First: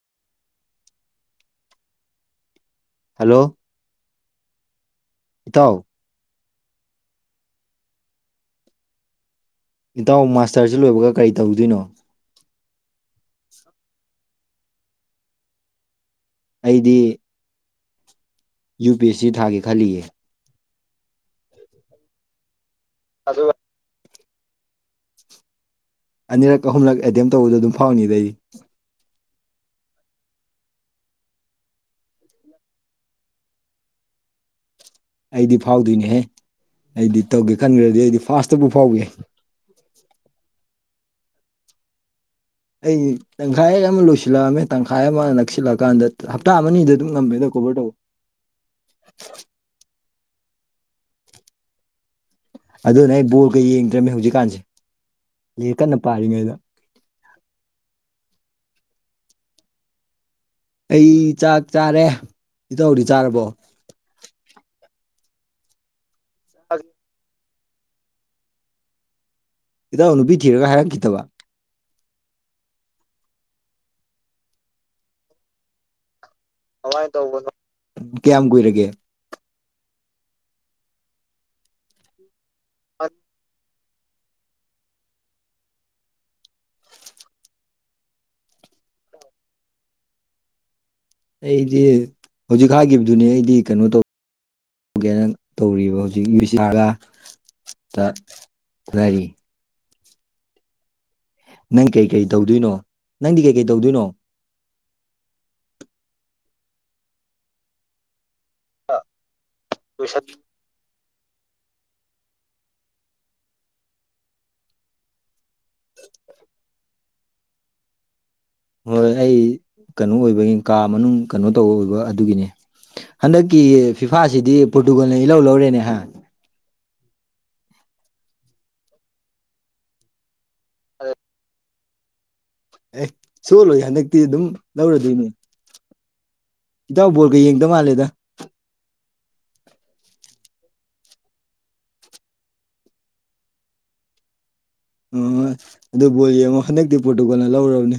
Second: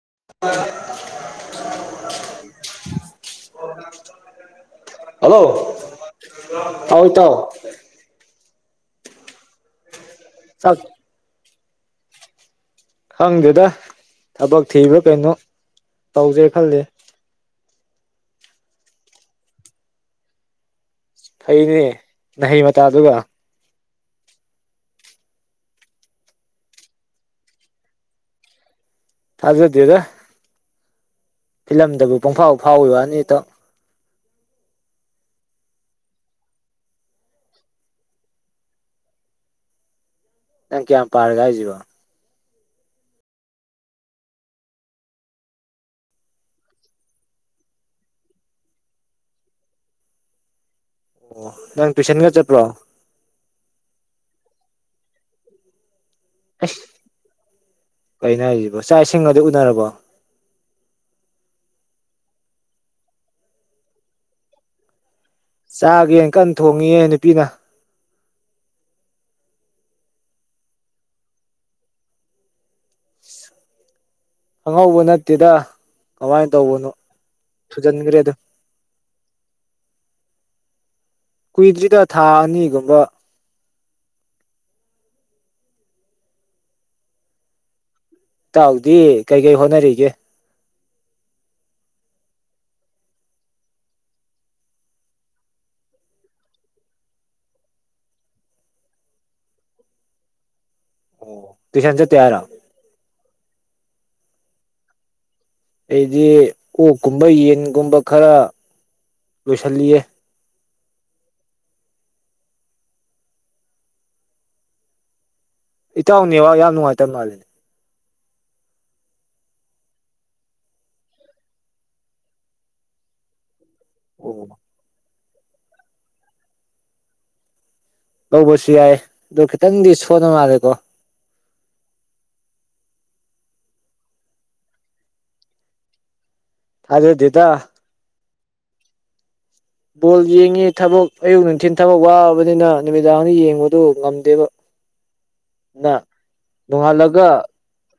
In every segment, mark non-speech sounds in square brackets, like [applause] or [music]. [inaudible] Hello ꯏꯇꯥꯎ ꯍꯣꯏ ꯇꯣ ꯏꯟꯇꯥꯎ ꯆꯥꯛ ꯃꯥꯁꯇꯔꯁꯤ ꯂꯣꯏꯕꯒ ꯀꯔꯤ ꯇꯧꯗꯣꯏꯅꯣ ꯈꯪꯗꯦꯗ ꯊꯕꯛ ꯊꯤꯕ꯭ꯔꯥ ꯀꯩꯅꯣ ꯇꯧꯁꯦ ꯈꯜꯂꯦ ꯑꯩꯗꯤ ꯌꯨ ꯄꯤ ꯑꯦꯁ ꯁꯤ ꯊꯥꯒꯦ ꯈꯜꯂꯤꯌꯦ ꯐꯩꯅꯦ ꯃꯍꯍꯩ ꯃꯇꯥꯗꯨꯒ ꯑꯅꯤꯔꯛ ꯑꯍꯨꯝꯂꯛ ꯑꯦꯇꯦꯝ ꯇꯧꯕꯗꯣ ꯑꯗꯨꯝ ꯐꯥꯎꯅꯤꯗꯩ ꯇꯥꯖꯗꯤꯗ ꯐꯤꯂꯝꯗꯕꯨ ꯄꯨꯡꯐꯥꯎ ꯐꯥꯎꯏꯤ ꯋꯥꯅꯤꯇ ꯑꯩꯗꯤ ꯐꯥꯎꯗꯣꯏꯅꯦꯍꯦ ꯑꯩꯗꯤ ꯇꯧꯒꯦ ꯈꯟꯈ꯭ꯔꯗꯤ ꯑꯩꯗꯤ ꯐꯥꯥꯁꯇꯕꯨ ꯐꯥꯎꯒꯦ [inaudible] ꯑ ꯀꯌꯥ ꯄꯔꯒ ꯍꯥꯏꯖꯕ ꯑꯩ ꯇꯪꯈꯥꯏ ꯑꯃ ꯂꯣꯏꯁꯤꯜꯂꯛꯑꯝꯃꯦ ꯇꯪꯈꯥꯏ ꯑꯃ ꯅꯛꯁꯤꯜꯂꯛꯑꯀꯥꯟꯗ ꯍꯞꯇꯥ ꯑꯅꯤꯗ ꯑꯗꯨꯝ ꯉꯝꯃꯦꯗꯣ ꯀꯕ ꯇꯕꯨ ꯑꯣ ꯅꯪ ꯇꯌꯨꯁꯟꯒ ꯆ ꯑꯗꯨꯅ ꯑꯩ ꯕꯣꯔꯒ ꯌꯦꯡꯗ꯭ꯔꯃꯦ ꯍꯧꯖꯤꯛꯀꯥꯟꯁꯦ ꯀꯟꯅ ꯄꯥꯔꯉꯩꯗ ꯀꯩꯅ ꯍꯥꯏꯁꯤꯕꯣ ꯆꯥꯛ ꯏꯁꯤꯡꯒꯗꯤ ꯎꯅꯔꯕꯣ ꯑꯩ ꯆꯥꯛ ꯆꯥꯔꯦ ꯏ ꯇꯧꯗꯤ ꯆꯥꯔꯕꯣ ꯆꯥꯒꯦ ꯀꯟꯅ ꯊꯣꯡꯉꯌꯦꯦ ꯅꯨꯄꯤꯅ ꯏꯇꯎ ꯅꯨꯨꯄꯤ ꯊꯤꯔꯒ ꯍꯥꯏꯔꯝꯈꯤꯗꯕ ꯍꯪꯉꯧꯕ ꯅꯠꯇꯦꯗ ꯀꯃꯥꯏꯅ ꯇꯧꯕꯅꯣ ꯀꯃꯥꯏꯅ ꯇꯧꯕꯅꯣ? ꯊꯨꯖꯟꯈ꯭ꯔꯦꯗ ꯀꯌꯥꯝ ꯀꯨꯏꯔꯒꯦ ꯀꯨꯏꯗ꯭ꯔꯤꯗ ꯊꯥ ꯑꯅꯤꯒꯨꯝꯕ ꯇꯥꯎꯗꯤ ꯀꯩ ꯀꯩ ꯍꯣꯠꯅꯔꯤꯒꯦ ꯑꯩꯗꯤ ꯍꯧꯖꯤꯛ ꯍꯥꯏꯈꯤꯕꯗꯨꯅꯦ ꯑꯩꯗꯤ ꯀꯩꯅꯣ ꯇꯧ ꯀꯦꯅ ꯇꯧꯔꯤꯕ ꯍꯧꯖꯤꯛ ꯌꯨ ꯁꯤ ꯑꯥꯔꯒ ꯇ ꯉꯔꯤ ꯅꯪ ꯇꯨꯏꯁꯟ ꯆꯠꯇꯦ ꯀꯩꯀꯩ ꯍꯥꯏꯔꯣ ꯇꯧꯗꯣꯏꯅꯣ ꯅꯪꯗꯤ ꯀꯩꯀꯩ ꯇꯧꯗꯣꯏꯅꯣ ꯑꯩꯗꯤ ꯑꯣꯛꯀꯨꯝꯕ ꯌꯦꯟꯒꯨꯝꯕ ꯈꯔ ꯄꯣꯏꯁꯜꯂꯦ ꯏ ꯇꯥꯎꯅꯤ ꯋꯥ ꯌꯥꯝ ꯅꯨꯡꯉꯥꯏ ꯇ ꯃꯥꯗꯅꯦ ꯍꯣꯏ ꯑꯩ ꯀꯩꯅꯣ ꯑꯣꯏꯕꯒꯤ ꯀꯥ ꯃꯅꯨꯡ ꯀꯩꯅꯣ ꯇꯧꯕ ꯑꯣꯏꯕ ꯑꯗꯨꯒꯤꯅꯤ ꯍꯟꯗꯛ ꯀ ꯐꯤꯐꯥꯁꯤꯗꯤ ꯑꯣ ꯄꯣꯔꯇꯨꯒꯜꯅ ꯏꯜꯍꯧ ꯂꯧꯔꯦꯅꯦ ꯍꯥꯏ ꯍꯧꯕꯁꯨ ꯌꯥꯏ ꯑꯗꯣ ꯈꯤꯇꯪꯗꯤ ꯁꯣꯟꯅ ꯃꯥꯜꯂꯦꯀꯣ ꯑꯦ ꯁꯣꯜꯂꯣꯏ ꯍꯟꯗꯛꯇꯤ ꯑꯗꯨꯝ ꯂꯧꯔꯗꯣꯏꯅꯦ ꯈꯤꯇꯥꯎ ꯕꯣꯣꯔꯒ ꯊꯥꯖꯗꯦꯗ ꯌꯦꯡꯗꯧ ꯃꯥꯜꯂꯦꯗ ꯕꯣꯜ ꯌꯦꯡꯉꯤ ꯊꯕꯛ ꯑꯌꯨꯛ ꯅꯨꯡꯊꯤꯜ ꯊꯕꯛ ꯋꯥꯕꯅꯤꯅ ꯅꯨꯃꯤꯗꯥꯡꯅꯤ ꯌꯦꯡꯕꯗꯨ ꯉꯝꯗꯦꯕ ꯑ ꯑꯗꯨꯅ ꯑꯗꯨ ꯕꯣꯂꯤ ꯑꯃꯨꯛ ꯍꯟꯗꯛꯇꯤ ꯅꯣꯡꯉꯥꯜꯂꯒ ꯄꯣꯔꯇꯨꯀꯜꯅ ꯂꯧꯔꯕꯅꯦ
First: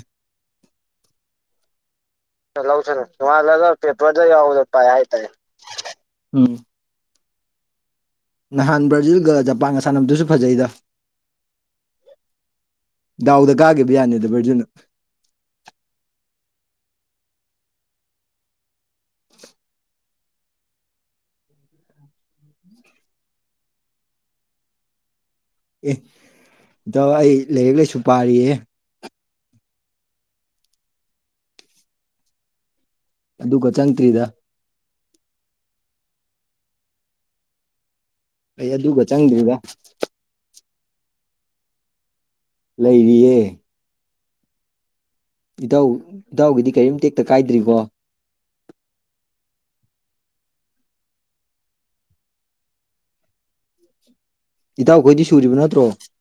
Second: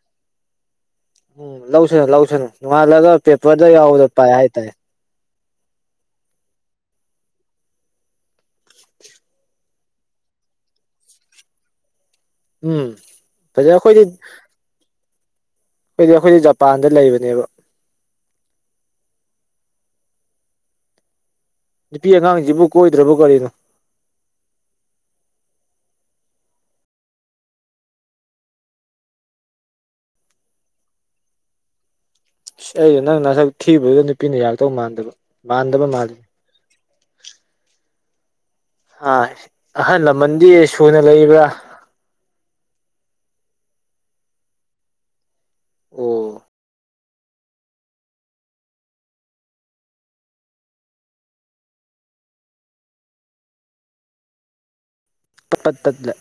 ꯎꯝ ꯂꯧꯁꯅꯨ ꯂꯧꯁꯅꯨ ꯂꯧꯁꯅꯨ ꯅꯉꯜꯂꯒ ꯄꯦꯄꯔꯗ ꯅꯣꯡꯉꯥꯜꯂꯒ ꯌꯥꯎꯗ ꯄꯦꯄꯔꯗ ꯄꯥꯏ ꯍꯥꯏ ꯌꯥꯎꯕꯗꯣ ꯇꯔꯦ ꯄꯥꯏ ꯍꯥꯏꯇꯥꯔꯦ ꯎꯝ ꯅꯍꯥꯟ ꯕ꯭ꯔꯥꯖꯤꯜꯒ ꯖꯄꯥꯟꯒ ꯁꯥꯟꯅꯕꯗꯨꯁꯨ ꯐꯖꯩꯗ ꯎꯝ ꯗꯥꯎꯗ ꯐꯖꯩ ꯀꯥꯈꯤꯕ ꯌꯥꯅꯤꯗ ꯕꯔꯖꯨꯅ ꯑꯩꯣꯏꯗꯤ ꯑꯩꯈꯣꯏꯗꯤ ꯖꯄꯥꯟꯗ ꯂꯩꯕꯅꯦꯕ ꯅꯨꯄꯤ ꯑꯉꯥꯡꯁꯤꯕꯨ ꯀꯣꯏꯗ꯭ꯔꯕꯨ ꯀꯔꯤꯅꯣ ꯑꯦ ꯏꯇꯧ ꯑꯩ ꯂꯥꯏꯔꯤꯛ ꯂꯥꯏꯁꯨ ꯄꯥꯔꯤꯌꯦ ꯑꯩꯁꯨꯣ ꯅꯪ ꯅꯁꯛ ꯑꯗꯨꯒ ꯊꯤꯕꯗꯨꯗ ꯆꯪꯗ꯭ꯔꯤꯗ ꯅꯨꯄꯤꯅ ꯌꯥꯔꯛꯇꯧ ꯃꯥꯟꯗꯕ ꯃꯥꯟꯗꯕ ꯃꯥꯜꯜꯂꯤꯦ ꯑꯩ ꯑꯗꯨꯒ ꯑ ꯆꯪꯗ꯭ꯔꯤꯗ ꯑꯍꯜ ꯂꯃꯟꯗꯤ ꯁꯨꯅ ꯂꯩꯕ꯭ꯔꯥ ꯂꯩꯔꯤꯌꯦ ꯏꯙꯧ ꯑꯣ ꯏꯙꯧꯒꯤꯗꯤ ꯀꯔꯤꯝ ꯇꯦꯛꯇ ꯀꯥꯏꯗ꯭ꯔꯤꯀꯣ ꯏꯇꯥꯎꯈꯣꯏꯗꯤ ꯁꯨꯔꯤꯕ ꯄ ꯅꯠꯇ꯭ꯔꯣ ꯇꯠꯂ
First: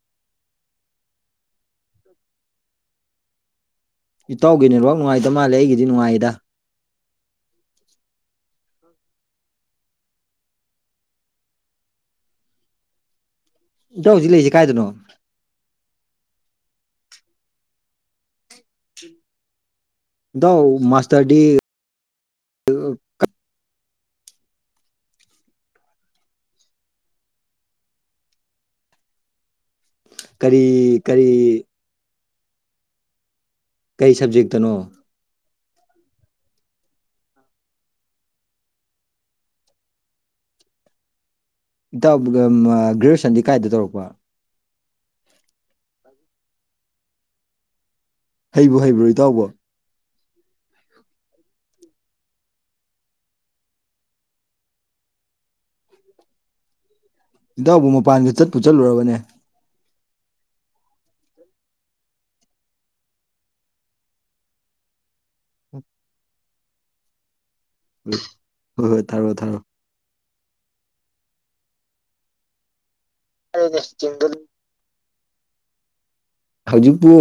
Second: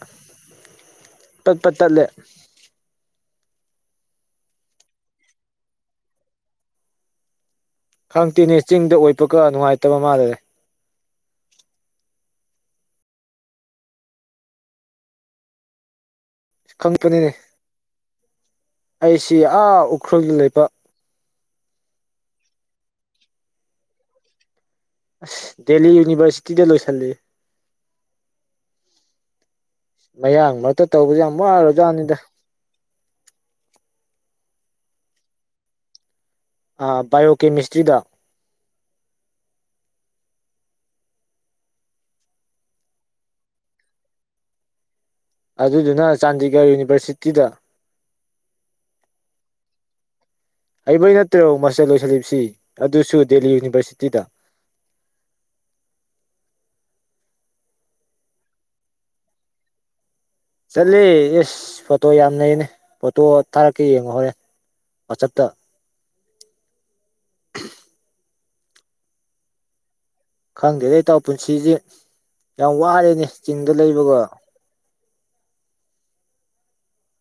ꯄꯄꯇꯂ ꯏꯇꯥꯎꯒꯤ ꯅꯦꯠꯋꯥꯛ ꯅꯨꯡꯉꯥꯏꯇ ꯃꯥꯜꯂꯦ ꯑꯩꯒꯤꯗꯤ ꯅꯨꯡꯉꯥꯏꯌꯦꯗ ꯈꯪꯗꯦꯅꯦ ꯆꯤꯡꯗ ꯑꯣꯏꯕꯒ ꯅꯨꯡꯉꯥꯏꯇꯕ ꯃꯥꯜꯂꯦ ꯌꯥꯧꯁꯤꯛ ꯂꯩꯔꯤꯁꯤꯦ ꯀꯥꯏꯗꯅꯣ ꯈꯪꯄꯅꯤꯅꯦ ꯑꯩꯁꯤ ꯑꯥ ꯎꯈ꯭ꯔꯨꯜꯗ ꯗꯣ ꯂꯩꯕ ꯃꯥꯁꯇꯔꯗꯤ ꯗꯦꯜꯂꯤ ꯌꯨꯅꯤꯚꯔꯁꯤꯇꯤꯗ ꯂꯣꯏ ꯆꯂꯤ ꯃꯌꯥꯡ ꯀꯔꯤ ꯃꯔꯛꯇ ꯇꯧꯕꯁ ꯀꯔꯤ ꯌꯥꯝꯃꯣ ꯍꯥꯏꯔꯣꯖꯅꯤꯗ ꯀꯩ ꯁꯕꯖꯦꯛꯇꯅꯣ ꯑꯥ ꯕꯥꯏꯑꯣ ꯀꯦꯃꯤꯁꯇ꯭ꯔꯤꯗ ꯏꯇ ꯒ꯭ꯔꯦꯖꯨꯋꯦꯁꯟꯗꯤ ꯀꯥꯏꯗ ꯇꯧꯔꯛꯄ ꯑꯗꯨꯗꯨꯅ ꯆꯥꯟꯗꯤꯒꯔ ꯌꯨꯅꯤꯚꯔꯁꯤꯇꯤꯗ ꯍꯩꯕꯨ ꯍꯩꯕ꯭ꯔꯣꯏ ꯇꯥꯎꯕ ꯑꯩꯕꯩ ꯅꯠꯇ꯭ꯔꯣ ꯃꯥꯁꯇꯔ ꯂꯣꯏꯁꯤꯜꯂꯤꯕꯁꯤ ꯑꯗꯨꯁꯨ ꯗꯦꯜꯂꯤ ꯌꯨꯅꯤꯚꯔꯁꯤꯇꯤꯗ ꯎꯝ ꯏꯇꯎꯕꯨ ꯃꯄꯥꯟꯒꯤ ꯆꯠꯄꯨ ꯆꯠꯂꯨꯔꯕꯅꯦ ꯆꯠꯂꯤ ꯑꯦꯁ ꯐꯣꯇꯣ ꯌꯥꯝ ꯂꯩꯅꯦ ꯐꯣꯇꯣ ꯊꯥꯔꯛꯀꯦ ꯌꯦꯡꯉꯣ ꯍꯧꯣꯔꯦ ꯄ ꯆꯞꯇ ꯍꯣꯏ ꯍꯣꯏ ꯊꯥꯔꯣꯑꯣ ꯊꯥꯔꯣꯑꯣ ꯈꯪꯗꯦ ꯂꯩꯇꯥꯎ ꯄꯨꯟꯁꯤꯁꯤ ꯌꯥꯝ ꯋꯥꯔꯦꯅꯦ ꯆꯤꯡꯗ ꯂꯩꯕꯒ ꯍꯧꯖꯤꯛꯕꯨ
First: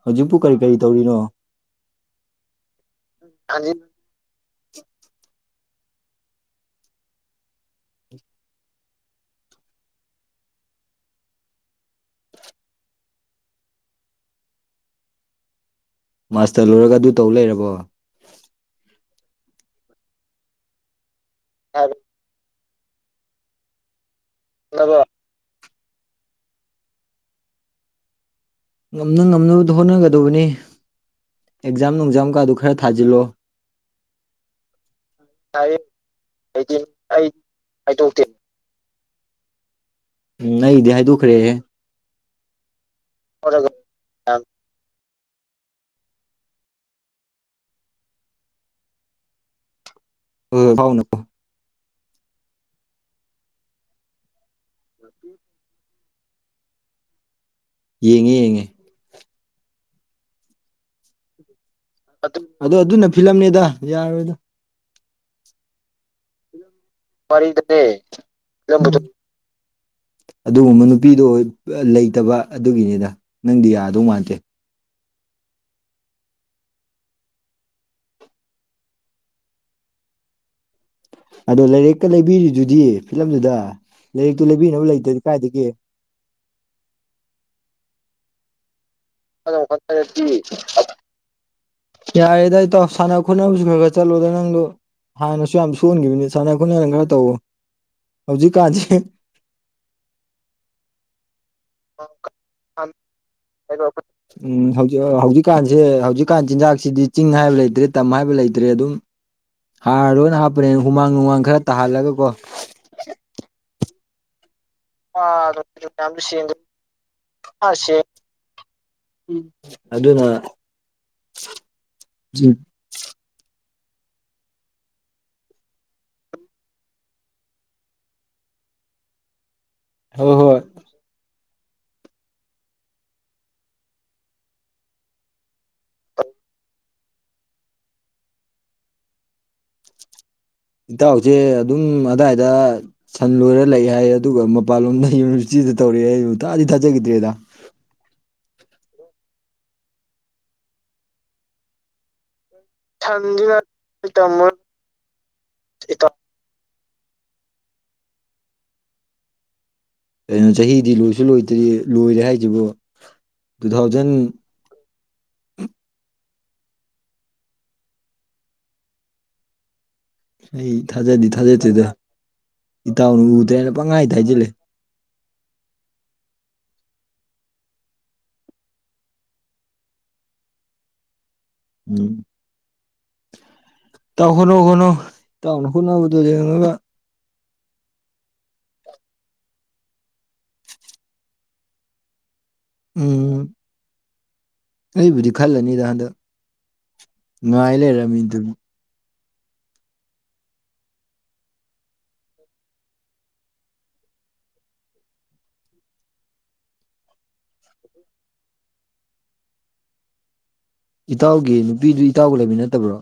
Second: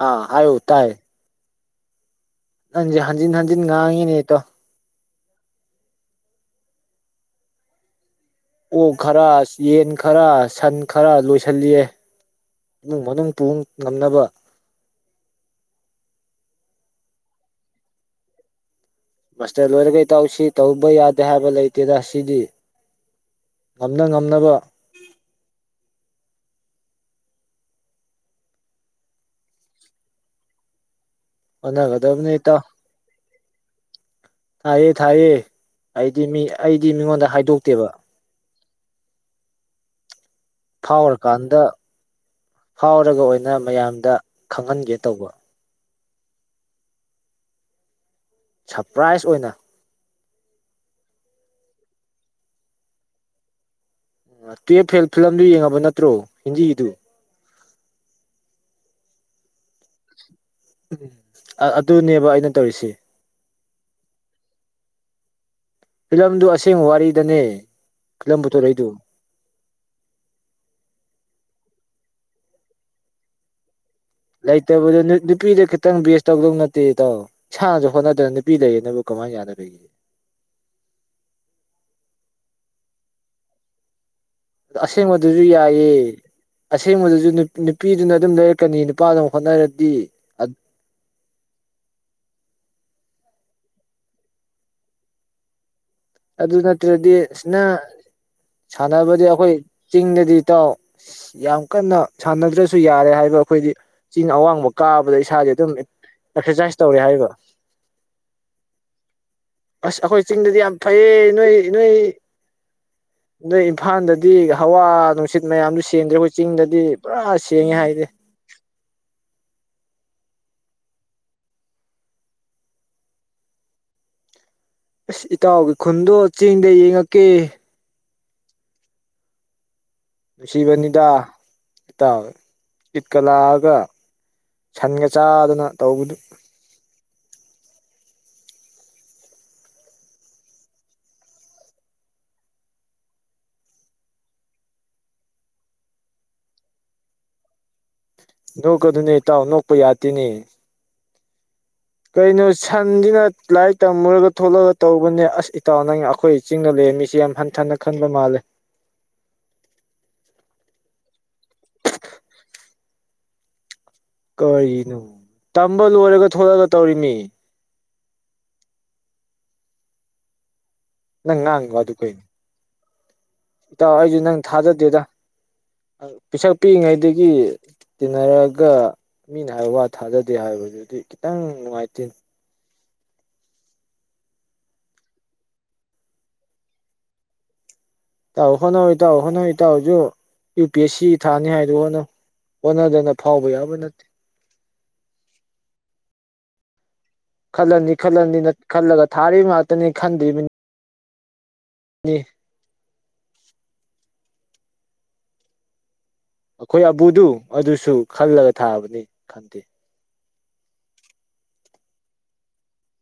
ꯑꯥ ꯍꯧꯖꯤꯛꯄꯨ ꯀꯔꯤ ꯀꯔꯤ ꯇꯧꯔꯤꯅꯣ ꯅꯪꯖꯤ ꯍꯟꯖꯤꯤꯟ ꯍꯟꯖꯤꯤꯟ ꯍꯟꯖꯤꯟ ꯉꯥꯡꯉꯅꯤꯇꯣ ꯑꯣꯛ ꯈꯔ ꯌꯦꯟ ꯈꯔ ꯁꯟ ꯈꯔ ꯂꯣꯏꯁꯤꯜꯂꯤꯌꯦ ꯏꯃꯨꯡ ꯃꯅꯨꯡ ꯄꯨ ꯉꯝꯅꯕ [inaudible] ꯑꯁꯇꯂꯨꯔꯒ ꯑꯗꯨ ꯇꯧ ꯂꯩꯔꯕꯣ ꯃꯁꯇꯔ ꯂꯣꯏꯔꯒꯩ ꯇꯧꯁꯤ ꯇꯧꯕ ꯌꯥꯗꯦ ꯍꯥꯏꯕ ꯂꯩꯇꯦꯅ ꯁꯤꯅꯤ ꯉꯝꯅ ꯉꯝꯅꯕ ꯉꯝꯅ ꯉꯝꯅꯕꯗꯣ ꯍꯣꯠꯅꯒꯗꯧꯕꯅꯤ ꯑꯦꯛꯖꯥꯝ ꯅꯨꯡꯖꯥꯝ ꯍꯣꯠꯅꯒꯗꯕꯅꯤ ꯀꯥꯗꯨ ꯏꯇꯥꯎ ꯈꯔ ꯊꯥꯖꯤꯜꯂꯣ ꯊꯥꯏꯌꯦ ꯊꯥꯏꯌꯦ ꯑꯩꯗꯤ ꯃꯤ ꯑꯩꯗꯤ ꯃꯤꯉꯣꯟꯗ ꯍꯥꯏꯗꯣꯛꯇꯦꯕ ꯍꯥꯏꯗꯣꯛꯇꯦ ꯅꯗꯦꯍꯏꯗꯨꯈꯔꯦꯍꯦ ꯐꯥꯎꯔꯀꯥꯟꯗ ꯐꯥꯎꯔꯒ ꯑꯣꯏꯅ ꯃꯌꯥꯝꯗ ꯈꯪꯍꯟꯒꯦ ꯇꯧꯕ ꯁꯔꯄ꯭ꯔꯥꯏꯖ ꯑꯣꯏꯅ ꯍ ꯐꯥꯎꯅ ꯎ ꯇꯦ ꯐꯦꯜ ꯐꯤꯂꯝꯗꯨ ꯌꯦꯡꯉꯕ ꯅꯠꯇ꯭ꯔꯣ ꯍꯤꯟꯗꯤꯒꯤꯗꯨ ꯌꯦꯡꯉꯦ ꯌꯦꯡꯉꯦ ꯎꯝ ꯑ ꯑꯗꯨꯅ ꯐꯤꯂꯝꯅꯦꯗ ꯌꯥꯔꯣꯏꯗ ꯁꯤꯝ ꯄꯨꯊꯣꯔꯛꯏꯗꯨ ꯑꯗꯨꯒꯨꯝꯕ ꯅꯨꯄꯤꯗꯣ ꯂꯩꯇꯕ ꯑꯗꯨꯒꯤꯅꯤꯗ ꯅꯪꯗꯤ ꯌꯥ ꯂ ꯂꯩ ꯇꯕ ꯅꯨꯄꯤꯗ ꯈꯤꯇꯪ ꯕꯦꯁ ꯇꯧꯗꯧ ꯅꯠꯇꯦ ꯇꯧ ꯏꯁꯁꯨ ꯍꯣꯠꯅꯗꯅ ꯅꯨꯄꯤ ꯂꯩꯌꯦꯅꯕꯨ ꯀꯃꯥꯏꯅ ꯌꯥꯗꯒꯦ ꯑꯗꯣ ꯂꯥꯏꯔꯛꯀ ꯂꯩꯕꯤꯔꯤꯗꯨꯗꯤ ꯐꯤꯂꯝꯗꯨꯗ ꯂꯥꯏꯔꯤꯛꯇꯨ ꯑ ꯂꯩꯕꯤꯅꯕ ꯂꯩꯇꯗꯤ ꯑꯁꯦꯡꯕꯗꯨꯁꯨ ꯀꯥꯏꯗꯒꯤ ꯌꯥꯏꯌꯦ ꯑꯁꯦꯡꯕꯗꯨꯁꯨ ꯅꯨꯄꯤꯗꯨꯅ ꯑꯗꯨꯝ ꯂꯩꯔꯛꯀꯅꯤ ꯅꯨꯄꯥꯗꯨꯅ ꯍꯣꯠꯅꯔꯗꯤ ꯌꯥꯗ ꯇꯣꯐ ꯁꯅ ꯍꯣꯠꯅꯕꯁꯨ ꯈꯔ ꯈꯔ ꯆꯠꯂꯣꯗ ꯅꯪꯗꯣ ꯍꯥꯟꯅꯁꯨ ꯌꯥꯝ ꯁꯣꯟꯈꯤꯕꯅꯤ ꯁꯥꯟꯅ ꯑꯗꯨ ꯈꯣꯠꯅꯅ ꯈꯔ ꯅꯠꯇ꯭ꯔꯗꯤ ꯇꯧꯋꯣ ꯏꯁꯅ ꯍꯧꯖꯤꯛꯀꯥꯟꯁꯦ ꯁꯥꯟꯅꯕꯗꯤ ꯑꯩꯈꯣꯏ ꯆꯤꯡꯗꯗꯤ ꯇꯥꯎ ꯌꯥꯝ ꯀꯟꯅ ꯁꯥꯟꯅꯗ꯭ꯔꯁꯨ ꯌꯥꯔꯦ ꯍꯥꯏꯕ ꯑꯩꯈꯣꯏꯗꯤ ꯆꯤꯡ ꯑꯋꯥꯡꯕ ꯎꯝ ꯀꯥꯕꯗ ꯏꯁꯥꯥꯁ ꯑꯗꯨꯝ ꯑꯦꯛꯁꯔꯁꯥꯏ ꯆꯥꯛꯁꯤꯗꯤ ꯆꯤꯡ ꯍꯥꯏꯕ ꯂꯩꯇ꯭ꯔꯦ ꯇꯝ ꯍꯥꯏꯕ ꯂꯩꯇ꯭ꯔꯦ ꯑꯗꯨꯝ ꯑꯁ ꯍꯥꯔ ꯑꯩꯈꯣꯏ ꯂꯣꯏꯅ ꯆꯤꯡꯗꯗꯤ ꯌꯥꯝ ꯍꯥꯞꯄꯅꯦꯅ ꯍꯨꯃꯥꯡ ꯐꯩꯌꯦ ꯅꯨꯡꯃꯥꯡ ꯅꯣꯏ ꯈꯔ ꯅꯣꯏ ꯇꯥꯍꯜꯂꯒꯀꯣ ꯅꯣꯏ ꯏꯝꯐꯥꯜꯗꯗꯤ ꯗꯤ ꯍꯋꯥ ꯅꯨꯡꯁꯤꯠ ꯃꯌꯥꯝꯗꯨ ꯁꯦꯡꯗ꯭ꯔꯦ ꯑꯩꯈꯣꯏ ꯆꯤꯡꯗꯗꯤ ꯄꯨꯔꯥ ꯁꯦꯡꯉꯦ ꯍꯥꯏꯗꯤ ꯑꯗꯨꯅ ꯎꯝ ꯑꯁ ꯏꯇꯥꯎꯒꯤ ꯈꯨꯟꯗꯣ ꯆꯦꯡꯗ ꯌꯦꯡꯉꯛꯀꯦ ꯍꯣꯏ ꯍꯣꯏ ꯅꯨꯡꯁꯤꯕꯅꯤꯗꯇ ꯆꯤꯠꯀ ꯂꯥꯛꯑꯒ ꯁꯟꯒ ꯆꯥꯗꯅ ꯇꯧꯕꯗꯨ ꯏꯇꯥꯎꯁꯦ ꯑꯗꯨꯝ ꯑꯗꯥꯋꯥꯏꯗ ꯁꯟ ꯂꯣꯏꯔ ꯂꯩ ꯍꯥꯏ ꯑꯗꯨꯒ ꯃꯄꯥꯟꯂꯣꯝꯗ ꯌꯨꯅꯤꯁꯤꯤ ꯇꯧꯔꯦ ꯑꯩꯨ ꯇꯗꯤ ꯊꯥꯖꯈꯤꯗ꯭ꯔꯦꯗ ꯅꯣꯛꯀꯗꯨꯅꯦ ꯏꯇꯥꯎ ꯅꯣꯛꯄ ꯌꯥꯗꯦꯅꯦ ꯀꯩꯅꯣ ꯁꯟꯁꯤꯅ ꯂꯥꯏꯔꯤꯛ ꯇꯝꯃꯨꯔꯒ ꯇꯝꯃꯣ ꯊꯣꯛꯂꯒ ꯇꯧꯕꯅꯦ ꯑꯁ ꯏꯇꯥꯎ ꯅꯪ ꯑꯩꯈꯣꯏ ꯏ ꯆꯤꯡꯅ ꯂꯩꯦ ꯃꯤꯁꯦ ꯌꯥꯝ ꯍꯟꯊꯅ ꯈꯟꯕ ꯃꯥꯜꯂꯦ ꯀꯩꯅꯣ ꯆꯍꯤꯗꯤ ꯂꯣꯏꯁꯨ ꯂꯣꯏꯇ꯭ꯔꯤ ꯂꯣꯏꯔꯦ ꯍꯥꯏꯁꯤꯕꯨ ꯇꯨ ꯊꯥꯎꯖꯟ ꯀꯔꯤꯅꯣ ꯇꯝꯕ ꯂꯣꯏꯔꯒ ꯊꯂꯛꯒ ꯇꯧꯔꯤꯃꯤ ꯑꯩ ꯊꯥꯖꯗꯤ ꯅꯪ ꯉꯥꯡꯉꯤ ꯊꯥꯖꯗꯦꯗ ꯋꯥꯗꯨ ꯀꯩꯅꯣ ꯏꯇꯥꯎꯅ ꯎꯗ꯭ꯔꯦꯅ ꯏꯇꯥꯎ ꯄꯪꯉꯥꯏꯗ ꯍꯥꯏꯖꯤꯜꯂꯦ [inaudible] ꯄꯩꯤꯁꯛ ꯄꯤꯛꯏꯉꯩꯗꯒꯤ ꯇꯤꯟꯅꯔꯑꯒ ꯃꯤꯅ ꯍꯥꯏꯕ ꯋꯥ ꯊꯥꯖꯗꯦ ꯍꯥꯏꯕꯗꯨꯗꯤ ꯪꯅꯨꯡꯉꯥꯏꯇ ꯇꯥꯎꯈꯣꯅꯣ ꯈꯨꯠꯅꯣ ꯇꯥꯎꯅ ꯈꯣꯠꯅꯕꯗꯨꯣꯕ ꯇꯥꯛꯑꯣ ꯍꯣꯠꯅꯧꯏ ꯏ ꯇꯥꯎꯑꯣꯣ ꯍꯣꯠꯅꯧꯏ ꯏ ꯇꯥꯎꯑꯣꯁꯨ ꯌꯨ ꯄꯤ ꯑꯦꯁ ꯁꯤ ꯊꯥꯅꯤ ꯍꯥꯏꯗꯨ ꯍꯣꯠꯅꯧ ꯍꯣꯠꯅꯗꯅ ꯎꯝ ꯐꯥꯎꯕ ꯌꯥꯕ ꯅꯠꯇꯦ ꯑꯩꯕꯨꯗꯤ ꯈꯜꯂꯅꯤꯗ ꯍꯟꯗꯛ ꯉꯥꯏ ꯈꯜꯂꯅꯤ ꯂꯩꯔꯝꯃꯤ ꯈꯜꯂꯅꯤ ꯑꯗꯨꯝ ꯈꯜꯂꯒ ꯊꯥꯔꯤꯕ ꯉꯥꯛꯇꯅꯤ ꯈꯟꯗ꯭ꯔꯤꯕꯅꯤ ꯎ ꯑꯩꯈꯣꯏ ꯑꯕꯨꯗꯨ ꯑꯗꯨꯁꯨ ꯈꯜꯂꯒ ꯊꯥꯕꯅꯤ ꯈꯟꯗꯦ ꯏꯇꯥꯎꯒꯤ ꯅꯨꯄꯤꯗꯨ ꯏꯇꯥꯎꯒ ꯂꯩꯕꯤ ꯅꯠꯇꯕ꯭ꯔꯣ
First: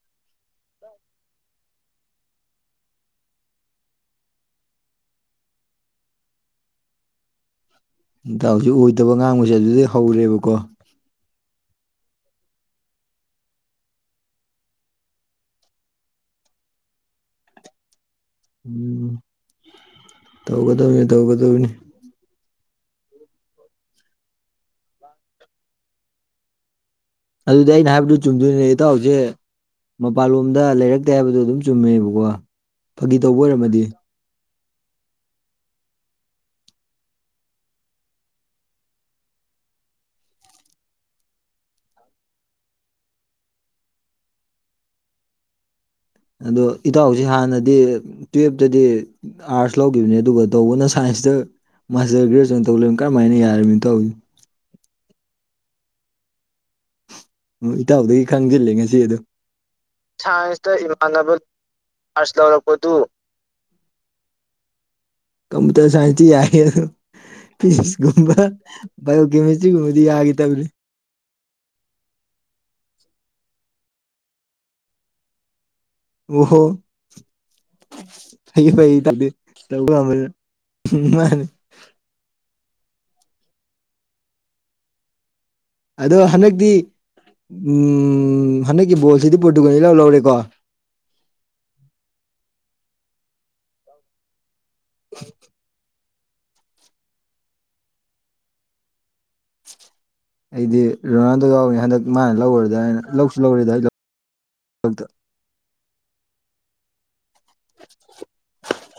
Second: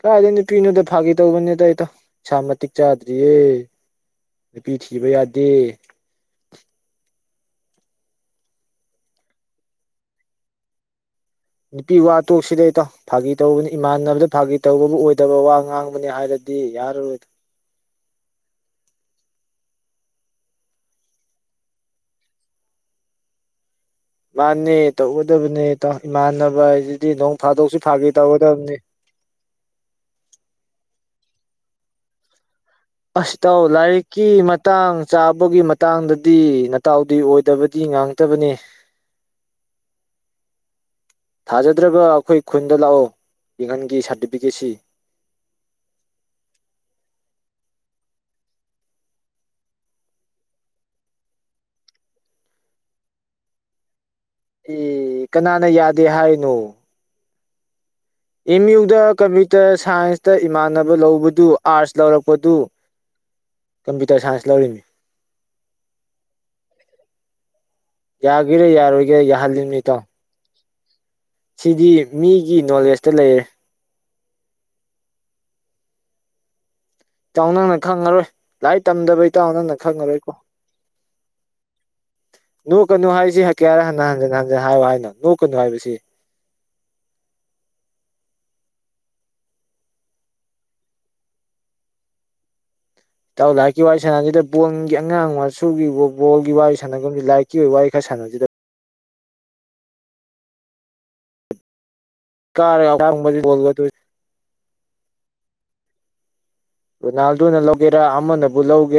ꯀꯥꯏꯗ ꯅꯨꯄꯤꯅꯣꯗ ꯐꯥꯒꯦ ꯇꯧꯕꯅꯤꯗ ꯑꯩꯇ ꯁꯥ ꯃꯇꯤꯛ ꯆꯥꯗ꯭ꯔꯤꯌꯦ ꯐꯤ ꯊꯤ ꯋꯥ ꯌꯥꯗ ꯇ ꯍꯧꯖꯤꯛ ꯑꯣꯏꯗꯕ ꯉꯥꯡꯕꯁꯦ ꯑꯗꯨꯩ ꯍꯧꯔꯦꯕꯀꯣ ꯅꯨꯄꯤ ꯋꯥ ꯇꯣꯛꯁꯤꯗꯩꯇꯣ ꯐꯥꯒꯤ ꯇꯧꯕꯅꯤ ꯏꯃꯥꯟꯅꯕꯗ ꯐꯥꯒꯤ ꯇꯧꯕꯕꯨ ꯑꯣꯏꯗꯕ ꯋꯥ ꯉꯥꯡꯕꯅꯤ ꯍꯥꯏꯔꯗꯤ ꯗꯤ ꯌꯥꯔ ꯑꯣꯏꯣꯏ ꯎꯝ ꯇꯧꯒꯗꯧꯅꯤ ꯇꯧꯒꯗꯧꯅꯤ ꯃꯥꯅꯦ ꯇꯧꯒꯗꯕꯅꯤ ꯃꯥꯟꯅꯕ ꯍꯥꯏ ꯅꯣꯡ ꯑꯗꯨꯗꯤ ꯐꯥꯗꯣꯛꯁꯨ ꯑꯩꯅ ꯐꯥꯒꯤ ꯍꯥꯏꯕꯗꯨ ꯆꯨꯝꯗꯣꯏꯅꯦ ꯏꯇꯥꯎꯁꯦ ꯃꯄꯥꯟꯂꯣꯝꯗ ꯂꯩꯔꯛ ꯇꯦ ꯍꯥꯏꯕꯗꯣ ꯑꯗꯨꯝ ꯆꯨꯝꯃꯦꯕꯀꯣ ꯐꯥꯒꯤ ꯇꯧꯕ ꯑꯁꯥꯎ ꯑꯣꯏꯔꯝꯃꯗꯤ ꯂꯏꯀꯤ ꯃ ꯇꯥꯡ ꯆꯥꯕꯒꯤ ꯃꯇꯥꯡꯗꯗꯤ ꯇꯎꯗꯤ ꯑꯣꯏꯗꯕꯗꯤ ꯉꯥꯡꯇꯕꯅꯤ [inaudible] ꯊꯥꯖꯗ꯭ꯔꯕ ꯑꯩꯈꯣꯏ ꯈꯨꯟꯗ ꯂꯥꯛꯑꯣ ꯌꯦꯍꯟꯒꯤ ꯁꯥꯔꯇꯤꯐꯤꯀꯦꯠꯁꯤ [inaudible] ꯑꯗꯣ ꯏꯇꯥꯎꯁꯤ ꯍꯥꯟꯅꯗꯤ ꯇꯨꯌꯦꯜꯞꯇꯗꯤ ꯑꯥꯔꯠꯁ ꯂꯧꯈꯤꯕꯅꯦ ꯑꯗꯨꯒ ꯇꯧꯕꯅ ꯁꯥꯏꯟꯁ ꯃꯁꯤꯗ ꯃꯥꯁꯇꯔ ꯒ꯭ꯔꯦꯖꯨꯑꯦꯁꯟ ꯇꯧ ꯀꯔꯝꯍꯥꯏꯅ ꯌꯥꯔꯕꯃꯤꯅꯣ ꯇꯧꯋꯅꯤ ꯑꯦ ꯀꯅꯥꯅ ꯌꯥꯗꯦ ꯍꯥꯏꯅꯣ ꯍꯣꯏ ꯏꯇꯥꯎꯗꯒꯤ ꯑꯦꯝ ꯈꯪꯖꯤꯜꯂꯤ ꯉꯁꯤ ꯌꯨꯗ ꯑꯗꯨ ꯀꯝꯄ꯭ꯌꯨꯇꯔ ꯁꯥꯏꯟꯁꯇ ꯏꯃꯥꯟꯅꯕ ꯂꯧꯕꯗꯨ ꯑꯥꯔꯠꯁ ꯑꯥꯔꯁ ꯂꯧꯔꯛꯄꯗꯨ ꯎ ꯀꯝꯄ꯭ꯌꯨꯇꯔ ꯁꯥꯏꯟꯁ ꯂꯧꯔꯤꯃꯤ ꯀꯝꯄꯨꯇꯔ ꯁꯥꯏꯟꯁꯇꯤ ꯌꯥ ꯐꯤꯖꯤꯛꯁꯀꯨꯝꯕ ꯌꯥꯒꯦꯔꯥ ꯌꯥꯔꯣꯏꯒꯦꯔꯥ ꯕꯥꯏꯑꯣ ꯌꯥꯍꯜꯂꯤꯕꯅꯤ ꯏꯇꯥꯎ ꯀꯦꯃꯤꯁꯇ꯭ꯔꯤꯒꯨꯝꯕꯗꯤ ꯌꯥꯈꯤ ꯇꯕꯅꯤ ꯁꯤꯗꯤ ꯃꯤꯒꯤ ꯅꯣꯂꯦꯖꯇ ꯂꯩꯔꯦ ꯑꯣꯍꯣ ꯏꯇꯥꯎ ꯅꯪꯅ ꯈꯪꯉꯔꯣꯏ ꯑꯩ ꯂꯥꯏꯔꯤꯛ ꯐ ꯇ ꯇꯝꯗꯕ ꯏꯇꯥꯎ ꯅꯪꯅ ꯇ ꯈꯪꯉꯔꯣꯏꯀꯣ ꯃꯥꯅꯤ [inaudible] ꯨ ꯀꯅꯨ ꯍꯥꯏꯁꯤ ꯍꯥꯏ ꯀꯌꯥꯔ ꯍꯟ ꯍꯟꯖꯤꯟ ꯍꯟ ꯍꯥꯏ ꯍꯥꯏꯅꯣ ꯅꯣꯛꯀꯅꯨ ꯍꯥꯏꯕꯁꯤ ꯑꯗꯣ ꯍꯟꯗꯛꯇꯤ ꯎ ꯍꯟꯗꯛ ꯑꯩꯒꯤ ꯕꯣꯜꯁꯤꯗꯤ ꯠꯇꯨꯒꯗꯤ ꯂꯧ ꯂꯧꯔꯦꯀꯣ ꯇꯥꯎ ꯂꯥꯛꯀꯤ ꯋꯥꯔꯤꯏ ꯁꯅꯥꯁꯤꯗ ꯕꯣꯟꯒꯤ ꯑꯉꯥꯡ ꯃꯆꯨꯒꯤ ꯐꯨꯠꯕꯣꯜꯒꯤ ꯋꯥꯔꯤ ꯁꯥꯟꯅꯕꯒꯁꯤ ꯂꯥꯏꯔꯤꯛꯀꯤ ꯑꯣꯏ ꯋꯥꯔꯤ ꯈꯔꯥꯟꯅꯁꯤꯗ ꯑꯩꯗꯤ ꯔꯣꯅꯥꯜꯗꯣ ꯌꯥꯎꯏꯦ ꯍꯟꯗꯛ ꯃꯥꯅ ꯂꯧꯔꯗ ꯀꯥꯔꯒ ꯍꯥꯏꯩꯅ ꯂꯧꯁꯨ ꯑꯋꯥꯡꯕ ꯂꯧꯔꯦꯗ ꯕꯣꯜꯒꯗꯨ ꯑꯩ ꯔꯣꯅꯥꯜꯗꯣꯅ ꯂꯧꯒꯦꯔꯥ ꯑꯃꯅꯕꯨ ꯂꯧꯒꯦ